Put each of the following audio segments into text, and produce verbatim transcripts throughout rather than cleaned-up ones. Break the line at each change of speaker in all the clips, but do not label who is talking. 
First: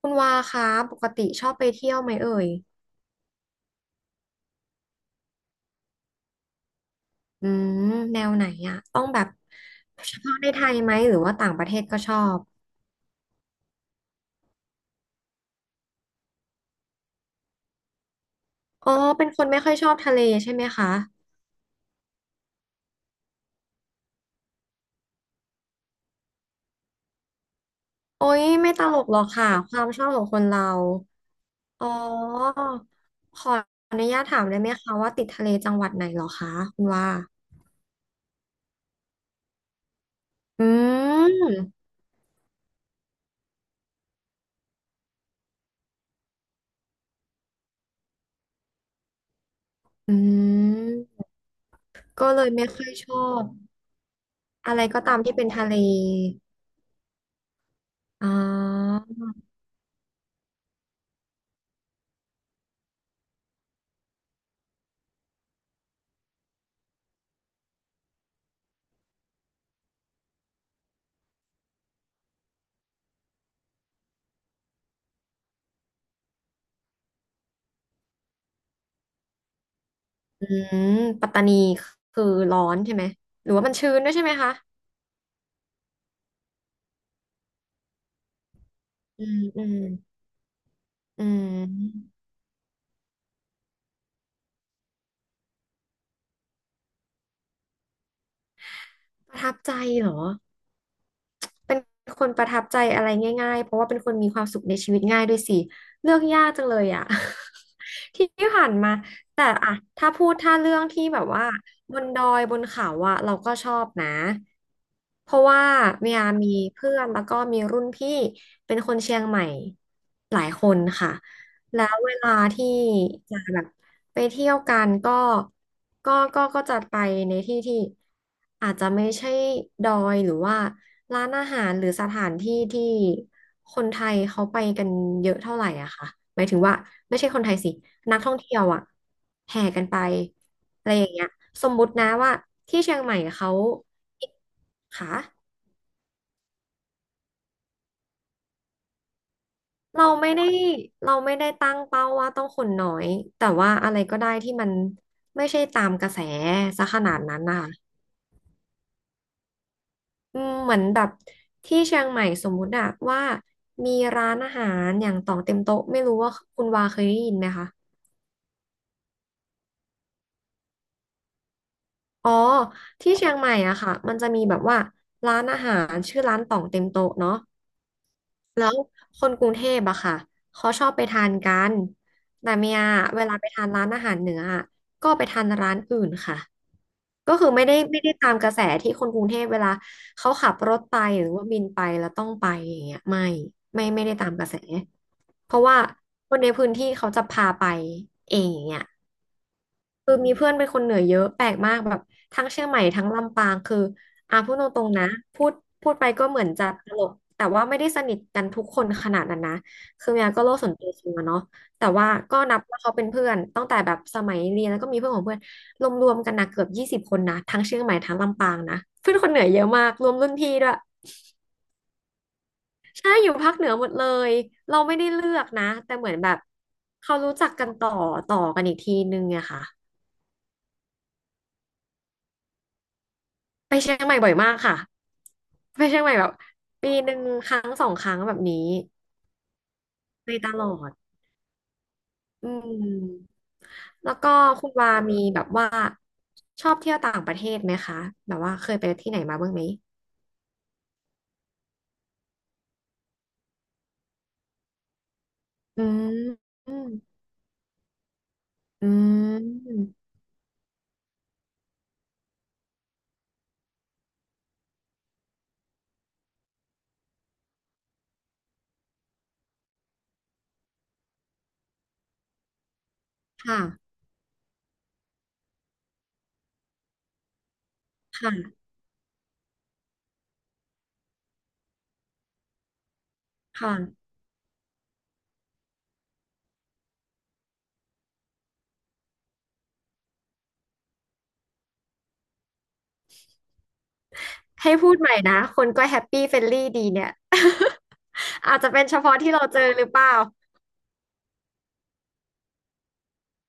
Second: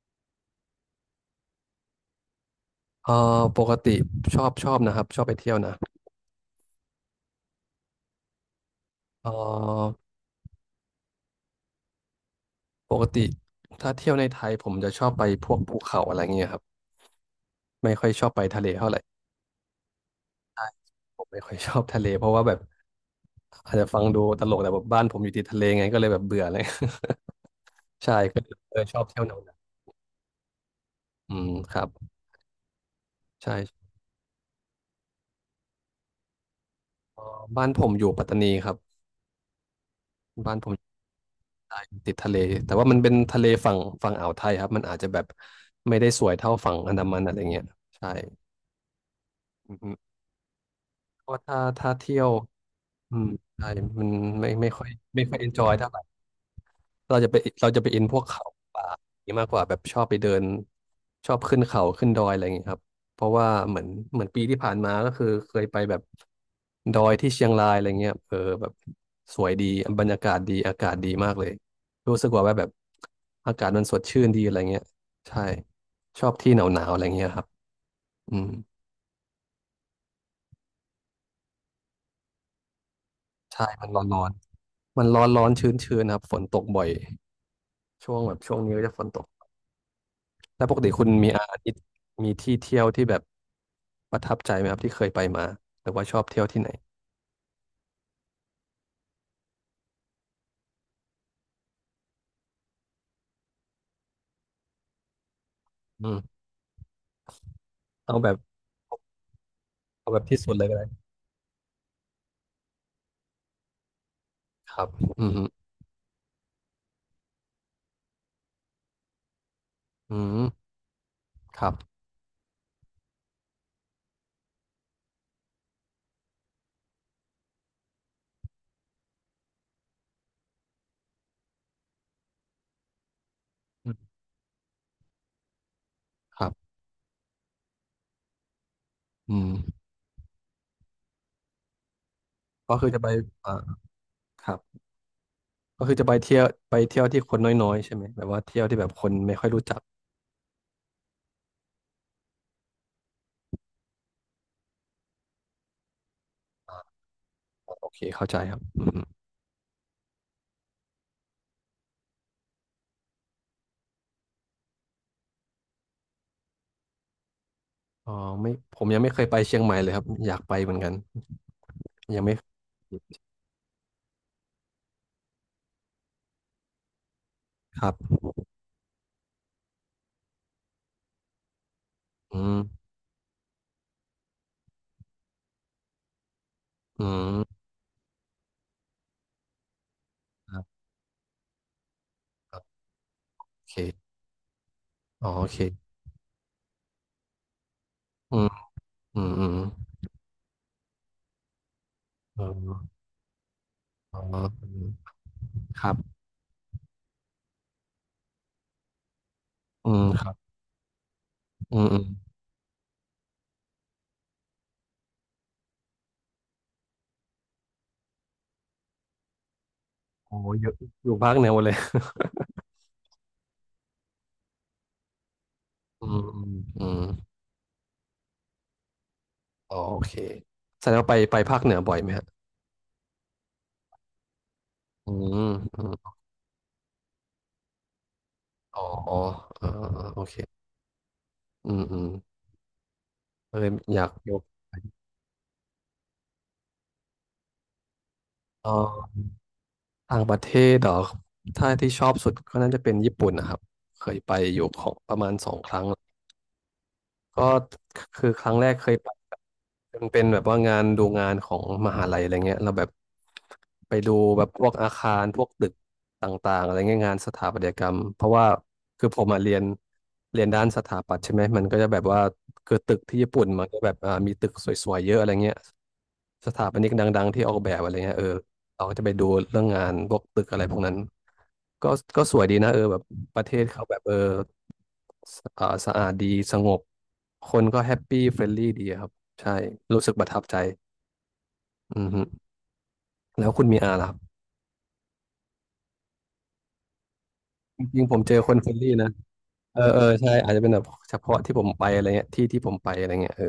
คุณวาคะปกติชอบไปเที่ยวไหมเอ่ย
เออปกติชอบชอบนะครับชอบไปเที่ยวนะ
อืมแนวไหนอะต้องแบ
เ
บ
ออ
เฉพาะในไทยไหมหรือว่าต่างประเทศก็ชอบ
ปกติถ้าเที่ยวในไทยผมจะชอบไปพวกภูเขาอะไรเงี้ยครับไม่ค่อยชอบไปทะเลเท่า
อ๋อ
ไหร่
เป็นคนไม่ค่อยชอบทะเลใช่ไหมคะ
ผมไม่ค่อยชอบทะเลเพราะว่าแบบอาจจะฟังดูตลกแต่แบบบ้านผมอยู่ติดทะเลไงก็เลยแบบเบื่อเลย ใช่
โอ้
ก็
ยไม่
เล
ต
ยช
ล
อบ
กหร
เที่
อ
ยว
ก
แนว
ค่ะ
นั้น
ความชอบของคนเรา
อืมครั
อ๋อ
บ
ขอ
ใช่
อนุญาตถามได้ไหมคะว่าติดทะเลจังหวัดไหนเหรอคะคุณว่า
เออบ้านผมอยู่ปัตตานีครับบ้าน
อื
ผมอยู่ใต้
ม
ติดทะเลแต่ว่ามันเป็นทะเลฝั่งฝั่งอ่าวไทยครับมันอาจจะแบบไม่ได้สวยเท่าฝั่งอันดามันอะไรเงี้ยใช่อืม
อืม
เพราะถ้าถ้าเที่ย
ก็
ว
เลยไม่ค่อยช
อื
อ
ม
บ
ใช่มันไม่ไม่
อะไร
ค่อย
ก็ตาม
ไม่ค่
ที่
อย
เป็
เอ
น
นจ
ทะ
อย
เล
เท่าไหร่เราจะไปเราจะไปอินพวก
อ๋อ
เขาป่าอย่างนี้มากกว่าแบบชอบไปเดินชอบขึ้นเขาขึ้นดอยอะไรอย่างนี้ครับเพราะว่าเหมือนเหมือนปีที่ผ่านมาก็คือเคยไปแบบดอยที่เชียงรายอะไรเงี้ยเออแบบสวยดีบรรยากาศดีอากาศดีมากเลยรู้สึกว่าแบบอากาศมันสดชื่นดีอะไรเงี้ยใช่ชอบที่หนาวๆอะไรเงี้ยครับอืม
อืม ปัตตานีคือร้อนใช่ไหม หรือว่า
ใช่
มัน
มัน
ชื้น
ร้อน
ด้วย
ร้
ใช่
อน
ไหมคะ
มันร้อนๆชื้นๆครับฝนตกบ่อย ช่วงแบบช่วงนี้ก็จะฝนต
อื
ก
ม อืม
แล้วปกติคุณ
อื
มีอาทิตย์
ม
มีที่เที่ยวที่แบบประทับใจไหมครับที่เคยไปมาหรือว่าชอบเที่ยวที่ไหน
ประทับใจเหรอ เป็นคนประทับใจอะไรง่ายๆ เพราะว่าเป็นคนมีความสุขในชีวิตง่ายด้วยสิ
อื
เลือก
ม
ยากจังเลยอ่ะ
เอา
ที่
แบบ
ผ่านมาแต่อะถ้า
เอาแบบ
พูด
ที่สุด
ถ้า
เลย
เรื่
ก็
อง
ได้
ที่แบบว่าบนดอยบนเขาอะเราก็ชอบนะ
ครับอื
เพ
มฮึ
ราะว่าเมียมีเพื่อนแล้วก็มีรุ่นพี่เป็นคนเชียงใหม่
อื
ห
ม
ลายคนค่ะ
ครับ
แล้วเวลาที่จะแบบ ไปเที่ยวกันก็ก็ก็ก็จะไปในที่ที่อาจจะไม่ใช่ดอยหรือว่าร้านอาหารหรือสถานที่ที่คน
อื
ไท
ม
ยเขาไปกันเยอะเท่าไหร่อะค่ะ
ค
หมาย
รับ
ถึงว่าไม่ใช่คนไทยสิ นักท่องเที่ยวอะ
อืม
แห่กันไปอะไรอย่างเงี้ยสมมุตินะว่า
ก็
ที่
คือ
เชีย
จะ
ง
ไป
ใหม่เขา
อ่าครับ
ค่ะ
ก็คือจะไปเที่ยวไปเที่ยวที่คนน้อยๆใช่ไหมแบบว่าเที่ยวที่แบบคนไม่ค่อยรู้จัก
เราไม่ได้เราไม่ได้ตั้งเป้าว่าต้องคนน้อย แต่ว่าอะไรก็ได้ที่มันไม่ใช่ตามกระแสซะขนาดนั้นนะ
โอเคเข้าใจครับอืม
อืมเหมือนแบบที่เชียงใหม่สมมุติอะว่ามีร้านอาหารอย่างต่องเต็มโต๊ะไม่รู้ว่าคุณวาเคยได้ยินไหมคะ
อ๋อไม่ผมยังไม่เคยไปเชียงใหม่เลยครับอยากไปเหมือนกันยัง
อ๋อ
ไม่
ที่เชียงใหม่อะค่ะมันจะมีแบบว่าร้านอาหารชื่อร้านต่องเต็มโต๊ะเนาะ
ครับ
แล้วคนกรุงเทพอะค่ะเขาชอบไปทานกัน
อื
แต่เมีย
ม
เวลาไปทานร้านอาหารเหนืออะก็ไปทานร้านอื่นค่ะ
อื
ก็
ม
คือไม่ได้ไม่ได้ตามกระแสที่คนกรุงเทพเวลาเขาขั
ค
บ
รั
รถ
บ
ไปหรือว่าบินไปแล้วต้องไปอย่างเงี้ยไม่
โอเค
ไม่ไม่ได้ตามกระแส
อ๋อโอ
เพ
เค
ราะว่าคนในพื้นที่เขาจะพาไป
อื
เอง
ม
อย่างเงี้ย
อืมอืม
คือมีเพื่อนเป็นคนเหนือเยอะแปลกมากแบบ
เอ
ทั้งเชียงใหม่
อ
ทั้งลำปางคือ
อ๋อ
อ่ะพูดต
อื
ร
ม
งๆนะพูด
ค
พู
รั
ด
บ
ไปก็เหมือนจะตลกแต่ว่าไม่ได้สนิทกันทุกคนขนาดนั้นนะ
อืม
คือ
ค
เมีย
รั
ก็โล
บ
กส่วนตัวสูงอะเนาะ
อื
แต่
มอืม
ว่าก็นับว่าเขาเป็นเพื่อนตั้งแต่แบบสมัยเรียนแล้วก็มีเพื่อนของเพื่อนรวมๆกันนะเกือบยี่สิบคนนะทั้งเชียงใหม่ทั้งลำปางนะเพื่อนคนเหนือเยอะมากรวมรุ่น
โอ้
พี่ด้
เย
วย
อะอยู่ภาคเหนือหมดเลย
ใช่อยู่ภาคเหนือหมดเลยเราไม่ได้เลือกนะแต่
อื
เหมือน
ม
แบบ
อืมอืม
เขารู้จักกันต่อต่อกันอีกทีนึงอะค่ะ
อ๋อโอเคแสดงว่าไปไปภาคเหนือบ่อยไหมฮะ
ไปเชียงใหม่บ่อยมากค่ะ
อืมอื
ไปเชียงใหม่
ม
แบบปีหนึ่งครั้งสองครั้งแบบนี้
อ๋ออ๋อออโอ
ไป
เค
ตลอด
อืมอืม
อืม
เลยอยาก
แล้วก็
ยก
คุณวามีแบบว่าชอบเที่ยวต่างประเทศไหมคะแบบว่า
เ
เคยไปที่ไห
อ
น
อ
มาบ้างไหม
ต่างประเทศเหรอถ้าที่ชอบสุดก็น่าจะเป็นญี่ปุ่นนะครับเคยไปอยู่ของประมาณสองค
อื
รั้ง
มอืม
ก็คือครั้งแรกเค
อื
ยไป
ม
มันเป็นแบบว่างานดูงานของมหาลัยอะไรเงี้ยเราแลบบไปดูแบบพวกอาคารพวกตึกต่างๆอะไรเงี้ยงานสถาปัตยกรรมเพราะว่าคือผมมาเรียนเรียนด้านสถาปัตย์ใช่ไหมมันก็จะแบบว่าคือตึกที่ญี่ปุ่น
ค่ะ
มันก็แบบอ่ามีตึกสวยๆเยอะอะไรเงี้ยสถาปนิกดังๆที่ออกแบบอะไรเงี้ยเออ
ค่ะ
เราก็จะไปดูเรื่องงานพวกตึกอะไรพวกนั้นก็ก็สวยดีนะเออแบบ ประเทศเขาแบบ
ค่ะ
เออสเอ่อสะอาดดีสงบคนก็แฮปปี้เฟรนลี่ดีอะครับใช่รู้สึกประทับใจอือฮึแล้วคุณมีอาล่ะครับ
ให้พูดใหม่นะคนก็แฮปปี้เฟรนลี่ดีเนี่ย
จ ริงๆผมเจอค
อา
น
จ
เฟ
จะ
รน
เป็น
ลี่
เฉ
นะ
พาะที่เราเจอ
เอ
หรือ
อ
เป
เออ
ล่า
ใช่อาจจะเป็นแบบเฉพาะที่ผมไปอะไรเงี้ยที่ที่ผมไปอะไรเงี้ยเออ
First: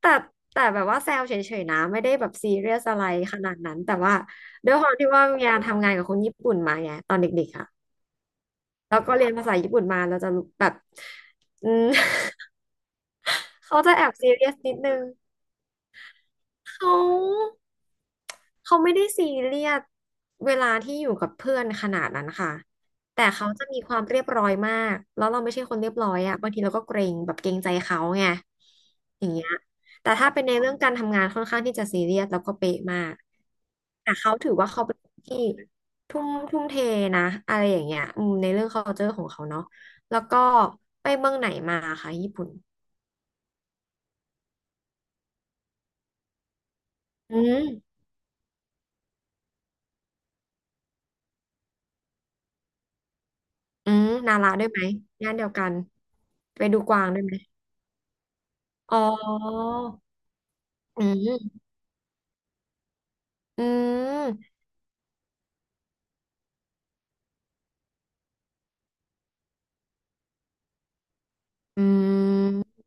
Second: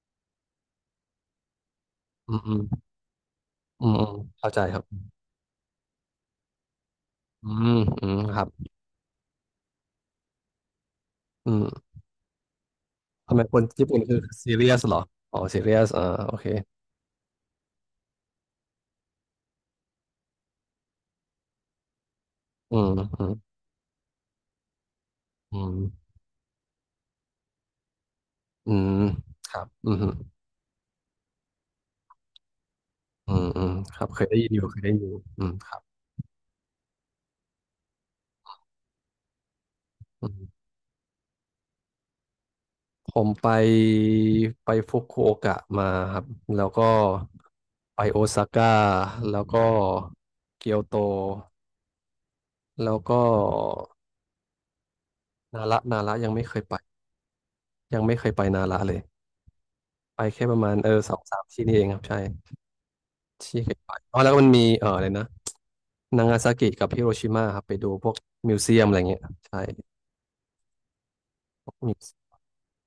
แต่แต่แบบว่าแซวเฉยๆนะไม่ได้แบบ
อืม
ซี
อืม
เรียสอะไรขนาดนั้น
อืม
แต่
อืม
ว่า
เข้าใจ
ด้ว
ค
ย
รับ
ความที่ว่าเมียทำงานกับคนญี่ปุ่นมาไงตอนเด็
อื
กๆอะ
มอืมครับ
แล้วก็เรียนภาษาญี่ปุ่นมาเราจะแบบ
อื
อืม
ม ทำไมคน
เขา
ญี่
จะ
ปุ่น
แอบ
คือ
ซีเรีย
ซี
ส
เรี
นิ
ย
ด
ส
นึ
หรอ
ง
อ๋อซีเรียสอ่าโอเค
เขา เขาไม่ได้ซีเรียสเวลาที่อยู่กับเพื่อนขนาดนั้นค่ะ
อืมอื
แต่
ม
เขาจะมีความเรียบร้อยมากแล้วเราไม่
อื
ใช่ค
ม
นเรียบร้อยอะบางทีเราก็เกรงแบบเกรงใจเขาไง
อืม
อย่างเงี้
ค
ย
รับอืมฮึ
แต่ถ้าเป็นในเรื่องการทำงานค่อนข้างที่จะซีเรียสแล้วก็เป๊ะมาก
อืมอืมครับ
แต่
เคย
เขา
ได้ยิ
ถื
น
อ
อยู่
ว่า
เคย
เขา
ได้
เป็น
ยินอ
ค
ยู่
นที่
อืมครับ
ทุ่มทุ่มเทนะอะไรอย่างเงี้ยอืมในเรื่อง culture ของเขาเนาะแล้วก็ไปเมืองไหนมาค่ะญี่ปุ่น
ผมไปไปฟุกุโอกะมาครับแล้วก็
อื
ไป
ม
โอซาก้าแล้วก็เกียวโตแล้วก็
อืมนาระด้วยไหมย่านเดียว
นา
กัน
ระนาระยังไม่เคย
ไป
ไป
ดูกวางด้วยไหม
ยังไม่เคยไปนาระเล
อ๋
ย
อ
ไปแค่ประมาณเออ
อื
สองสาม
ม
ที่นี่เองครับใช่ที่
อื
เคยไปอ๋อแล้วก็มัน
ม
มีเอออะไรนะนางาซากิกับฮิโรชิมาครับไปดูพวกมิวเซียมอะไรเงี้ยใช่พวก
อื
มิวเซีย
ม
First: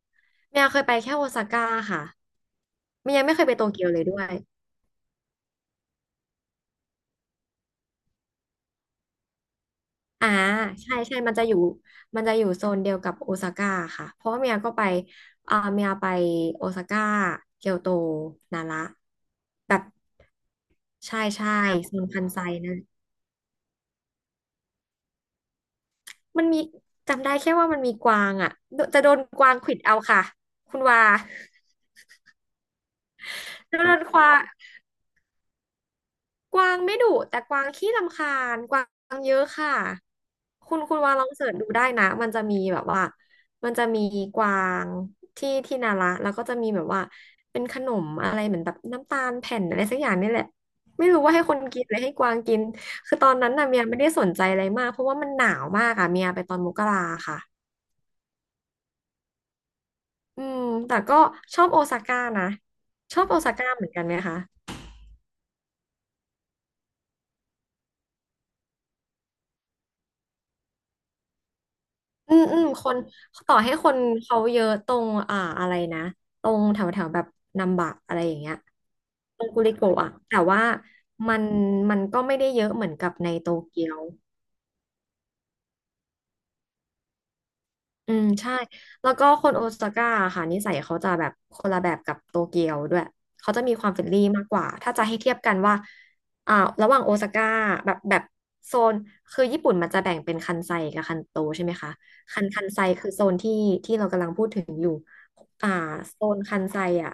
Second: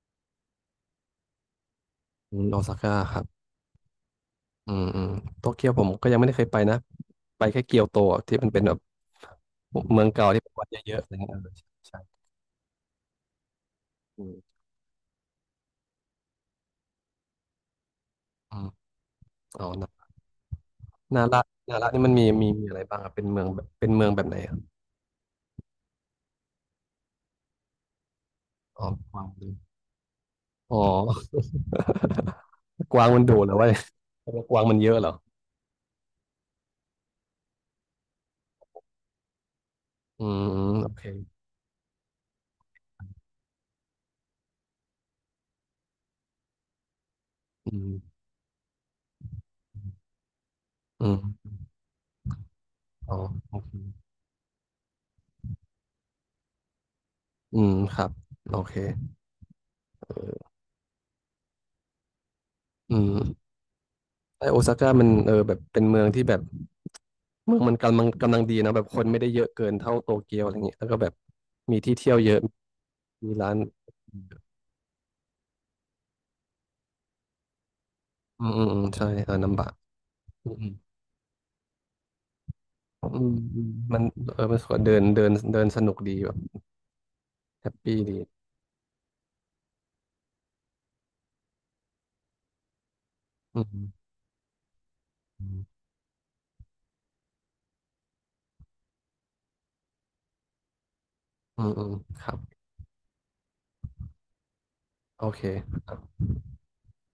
เมียเคยไปแค่โอซาก้าค่ะ
มโอซาก้า
เมี
ค
ย
รั
ยั
บ
งไม่เคยไปโตเกียวเลยด้วย
อืมอืมโตเกียวผมก็ยังไม่ได้เคยไปนะ ไปแค่เกียวโตอะที่มันเป็นแบบเมืองเก่า
อ่า
ที่เป็นวัดเย
ใช่
อะๆอะไร
ใช่
เงี้ย
มันจะ
เอ
อ
อ
ยู่
ใช่
มันจะอยู่โซนเดียวกับโอซาก้าค่ะเพ
อื
ราะว่าเมี
ม
ยก็ไปอ่าเมียไปโอซาก้าเกียวโต
อื
นา
ม
ระ
อ๋อ
แบบ
นา
ใช่
นาระ
ใช่
นาระ
โซ
นี่
น
มัน
คั
มี
นไซ
มีมี
นั่
อะ
น
ไรบ้างอะเป็นเมืองแบบเป็นเมืองแบบไหนอะ
มันมีจำได้แค่ว่ามันมีกวางอ่ะโด
อ๋อ
จะโด
ก
น
วาง
ก
ดู
วางขวิดเอาค่ะ
อ๋
คุ
อ
ณว่า
กวางมันดุเหรอวะ แล้
จะโดนควาง
วกวางมันเยอะเหรอ
กวางไม่ดุแต่กวางขี้รำคาญกวางเยอะค่ะ
อืมอืม
คุณ
โอ
คุณ
เค
วางลองเสิร์ชดูได้นะมันจะมีแบบว่ามันจะมีกวางที่ที่นาระแล้วก็จะมีแบบว่าเป็นข
อื
นม
ม
อะไรเหมือนแบบน้ำตาลแผ่นอะไรสักอย่างนี่แหละ
อื
ไม่รู้ว่าให้
ม
คนกินหรือให้กวางกิน
อ๋อ
คือตอนนั้น
โอ
น่ะ
เค
เมียไม่ได้สนใจอะไรมากเพราะว่ามันหนาวมากอะเมียไปตอนมกราค่ะ
อืมครับโอเค
อืมแต่ก็ชอบโอซาก้านะ
อื
ชอบโอ
ม
ซาก้าเหมือนกันไหมคะ
ไอโอซาก้ามันเออแบบเป็นเมืองที่แบบ เมืองมันกำลังกำลังดีนะแบบคนไม่ได้เยอะเกินเท่าโตเกียวอะไรเงี้ยแล้วก็แบบมีที่เที่ยวเย
อื
อะ
มอืมคน
มีร้า
ต่อ
น
ให้คนเขาเยอะตรงอ่าอะไรนะตรงแถวแถวแบบนัมบะอะไรอย่าง
อืม
เงี้ย
อืมอืมใช่ร้าน
ตรง
น้ำ
กุ
บะ
ริโกะอะแต่
อื
ว่า
ม
มันมันก็ไม่ได้เยอะเหมือน
อื
กับ
มอื
ใน
ม
โต
อืม
เกีย
มั
ว
นเออมันสวยเดินเดินเดินสนุกดีแบบแฮปปี้
อื
ดี
มใช่แล้วก็คนโอซาก้าค่ะนิสัยเขาจะแบบคนละแบบกับโตเกียวด้วยเขา
อื
จะมีควา
ม
มเฟรนลี่มากกว่าถ้าจะให้เทียบ
อื
กัน
ม
ว่าอ่าระหว่างโอซาก้าแบบแบบโซนคือญี่ปุ่นมันจะแบ่งเป็นคันไซกับคันโต
อื
ใช่
ม
ไหม
อื
คะ
มครับ
คันคันไซคือโซนที่ที่เรากำลังพูดถึงอยู่
โอเค
อ่าโซนคันไซอ่ะ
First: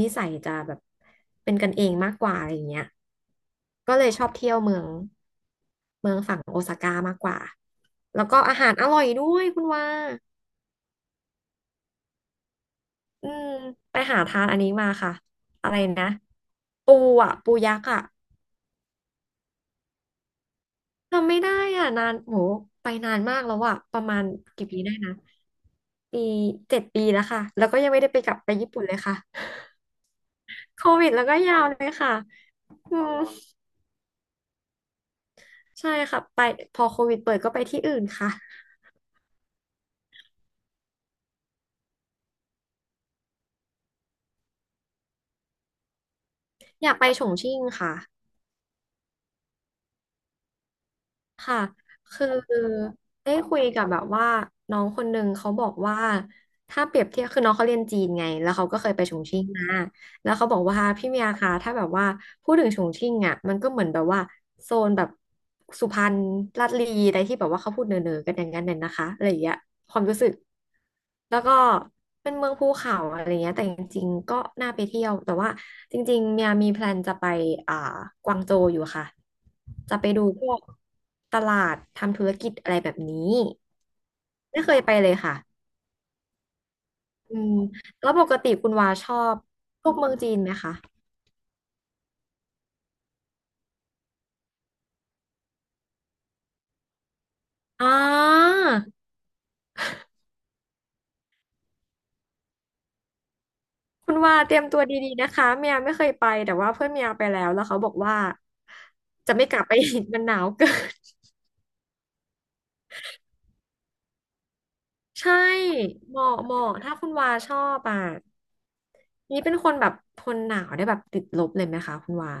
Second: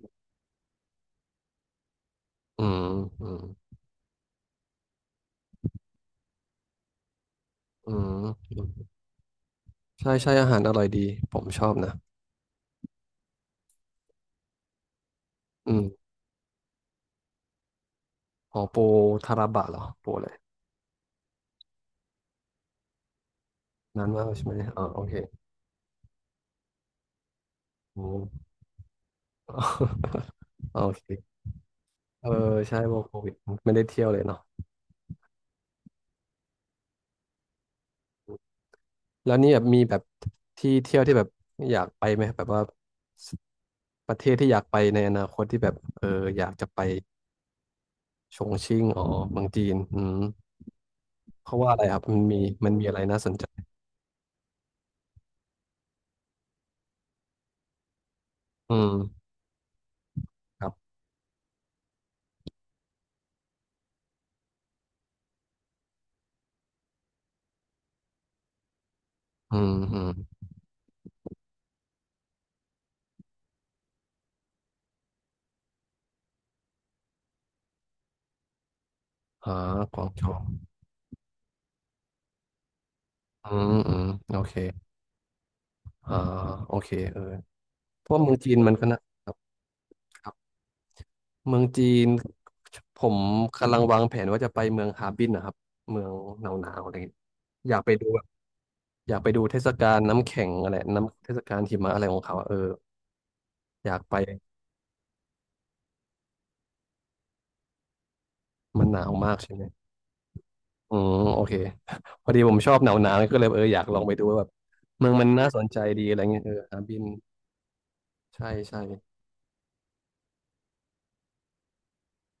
นิสัยจะแบบเป็นกันเองมากกว่าอะไรอ
อื
ย่างเงี้
ม
ย
อืม
ก็เลยชอบเที่ยวเมืองเมืองฝั่งโอซาก้ามากกว่า
อื
แล้
ม
วก็
อื
อาหารอ
ม
ร่อยด้วยคุณว่า
ใช่ใช่อาหารอร่อยดีผมชอบนะ
อืมไปหาทานอันนี้มาค่ะอะไร
อืม
นะปูอ่ะปูยักษ์อ่ะ
อ๋อโปทาราบะเหรอโปเลย
ทำไม่ได้อ่ะนานโหไปนานมากแล้วอ่ะประ
นาน
มา
มา
ณ
กใช่ไหม
กี่ปี
อ๋อ
ได้
โอ
นะ
เค
ปีเจ็ดปีแล้วค่ะแล้วก็ยังไม่
โอ้
ได้ไปกลับไปญี่ปุ่นเลยค่ะ
โอ
โควิดแล้วก็
เค
ยาวเลยค่ะ
เออใช่ว
อื
งโค
ม
วิดไม่ได้เที่ยวเลยเนาะ
ใช่ค่ะไปพอโควิดเปิดก็ไปที่อื่นค่ะ
แล้วนี่แบบมีแบบที่เที่ยวที่แบบอยากไปไหมแบบว่าสประเทศที่อยากไปในอนาคตที่แบบเอออยากจะไป
อยากไปฉงชิ่งค่ะ
ชงชิ่งอ๋อเมืองจีนอืมเพ
ค่ะ
ราะว่าอะไรครับมัน
คือ
มีมันมีอะไรน่าส
ได้
นใจ
คุยกับแบบว่าน้องคนหนึ่งเขาบอกว่าถ้าเปรียบเทียบคือน้องเขาเรียนจีนไงแล้วเขา
อื
ก็เคยไปฉง
ม
ชิ่งมา แล้วเขาบอ
ค
ก
รับ
ว่าพี่เมียคะถ้าแบบว่าพูดถึงฉงชิ่งอ่ะมันก็เหมือนแบบว่าโซนแบบสุพรรณลาดลีอะไรที่แบบว่าเขาพูดเนอๆกันอย่างนั้นน่ะนะคะอะไรอย่างเงี้
อื
ย
ม
ค
อื
วาม
ม
รู้สึกแล้วก็เป็นเมืองภูเขาอะไรเงี้ยแต่จริงๆก็น่าไปเที่ยวแต่ว่าจริงๆเมียมีแพลนจะไปอ่ากวางโจวอยู่ค่ะ
อ่า
จะ
กวา
ไป
ง
ดู
โจว
พวกตลาดทำธุรกิจอะไรแบบนี้
อืมอืมโอเค
ไม่เคยไปเลยค่ะ
อ่าโอเคเออ
อืม
เพ
แล้ว
ราะ
ป
ว่าเมื
ก
อง
ติ
จีน
คุ
มั
ณ
นก็
วา
นะ
ชอ
ครับ
บพวกเมืองจีนไหมคะ
เมืองจีนผมกำลังวางแผนว่าจะไปเมืองฮาร์บินนะครับเมืองหนาวๆอะไรอย่างเงี้ยอยาก
อ่
ไปดูแบบ
า
อยากไปดูเทศกาลน้ำแข็งอะไรน้ำเทศกาลหิมะอะไรของเขาอะเอออยาก
คุ
ไป
ณว่าเตรียมตัวดีๆนะคะเมียไม่เคยไปแต่ว่าเพื่อนเมียไปแล้วแล้วเขาบอกว่า
มันหนาวมา
จะ
ก
ไม่
ใช่
ก
ไห
ลั
ม
บไปอีกมันหนาวเกิ
อื
น
มโอเค พอดีผมชอบหนาวๆก็เลยเอออยากลองไปดูว่าแบบเมือง มัน
ใช่
น่าสนใจดีอะ
เห
ไร
มาะ
เงี้ยเอ
เห
อ
มาะ
ฮาร์
ถ้า
บิน
คุณว่าชอบอ่ะ
ใช่ใช่
นี่เป็นคนแบบทนหนาวได้แบบติดลบเลยไหมคะคุณว่า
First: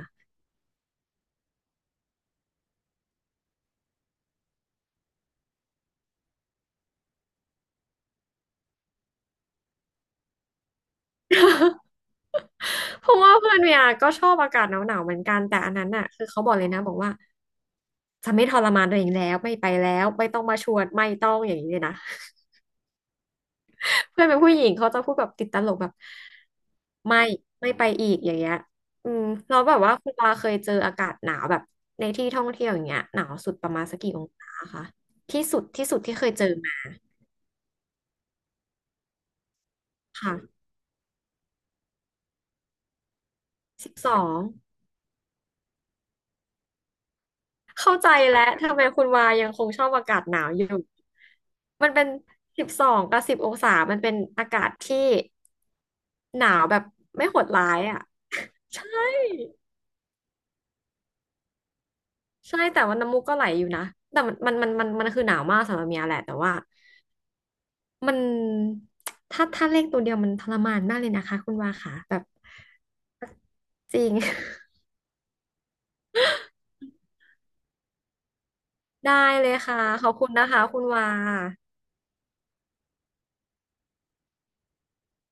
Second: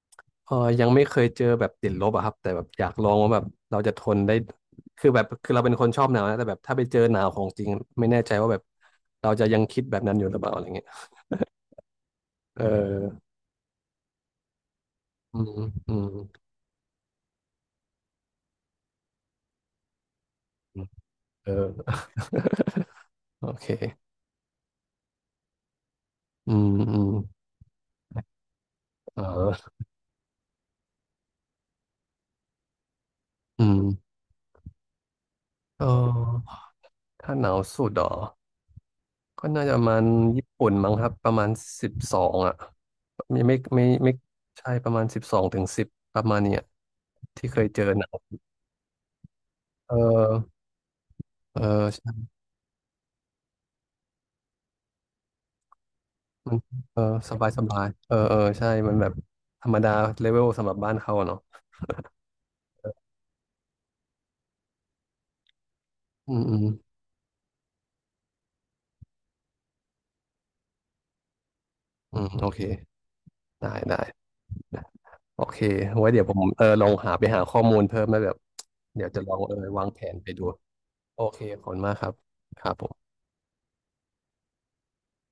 เออยังไม่เคยเจอแบบติดลบอะครับ แต่แบบอยากลองว่าแบบเราจะทนได้คือแบบคือเราเป็นคนชอบหนาวนะแต่แบบถ้าไปเจอหนาวของจริงไม่แน่ใจว่าแบบเราจะยังคิดแบบนั้นอยู่หรือเปล่าอะไรเงี้ยเอ
เพราะ
อ
ว่าเพื่อนเมียก็ชอบอากาศหนาวๆเหมือนกั
อื
นแต่
ม
อันนั้น
อื
น่ะ
ม
คือเขาบอกเลยนะบอกว่าจะไม่ทรมานตัวเองแล้วไม่ไปแล้วไม่ต้องมาช
อื
วน
ม
ไม่ต้อง
เออ
อย่างนี้เลยนะ
โอเค
เพื่อนเป็นผู้หญิงเขาจะพูดแบบติดตลกแบบ
อืมอืม
ไม่ไม่ไปอีกอย่างเงี้ยอื
เอ
มเราแล้
อ
วแบบว่าคุณปาเคยเจออากาศหนาวแบบในที่ท่องเที่ยวอย่างเงี้ยหนาวสุด
อื
ประมาณสักกี่
ม
องศาคะที่สุด
เอ
ที่สุดที่เคยเจอ
อ
มา
ถ้าหนาวสุดเหรอก็น่าจะประมาณญี่
ค่ะ
ปุ่นมั้งครับประมาณสิบสองอะไม่ไม่ไม่
สิบส
ไม่
อง
ใช่ประมาณสิบสองถึงสิบประมาณเนี้ยที่เคยเจอ
เข้า
หนา
ใจ
ว
แล้วทำไมคุณวายังคงชอบ
เอ
อากาศหนาว
อ
อยู่
เออ
มันเป็น
ใช่
สิบสองกับสิบองศามันเป็นอากาศที่หนา
มัน
วแบบ
เออ
ไม่
ส
โห
บา
ด
ยส
ร้า
บา
ย
ย
อ่ะ
เออเออใช่
ใช่
มันแบบธรรมดาเลเวลสำหรับบ้านเขาอะเนาะ
ใช่แต่ว่าน้ำมูกก็ไหลอยู่นะแต่มันมันมันมันมันคือหนาวมากสำหรับเมียแหละ
อื
แต่
ม
ว่า
อืม
มันถ้าถ้าเลขตัวเดียวมันทรมานมากเลยนะคะคุณวาค่ะแบ
อื
บ
มโอเคได้
จ
ได้
ริง
ได้โอเคไว้เดี๋ยวผมเออลองหาไปหาข้อมูลเพิ่มแล้วแบบเดี๋ ยว
ได้
จะลอง
เล
เออ
ยค่ะ
วางแผ
ขอบ
น
คุ
ไป
ณ
ดู
นะคะคุณวา
โอเคขอบคุณมากครับครับผม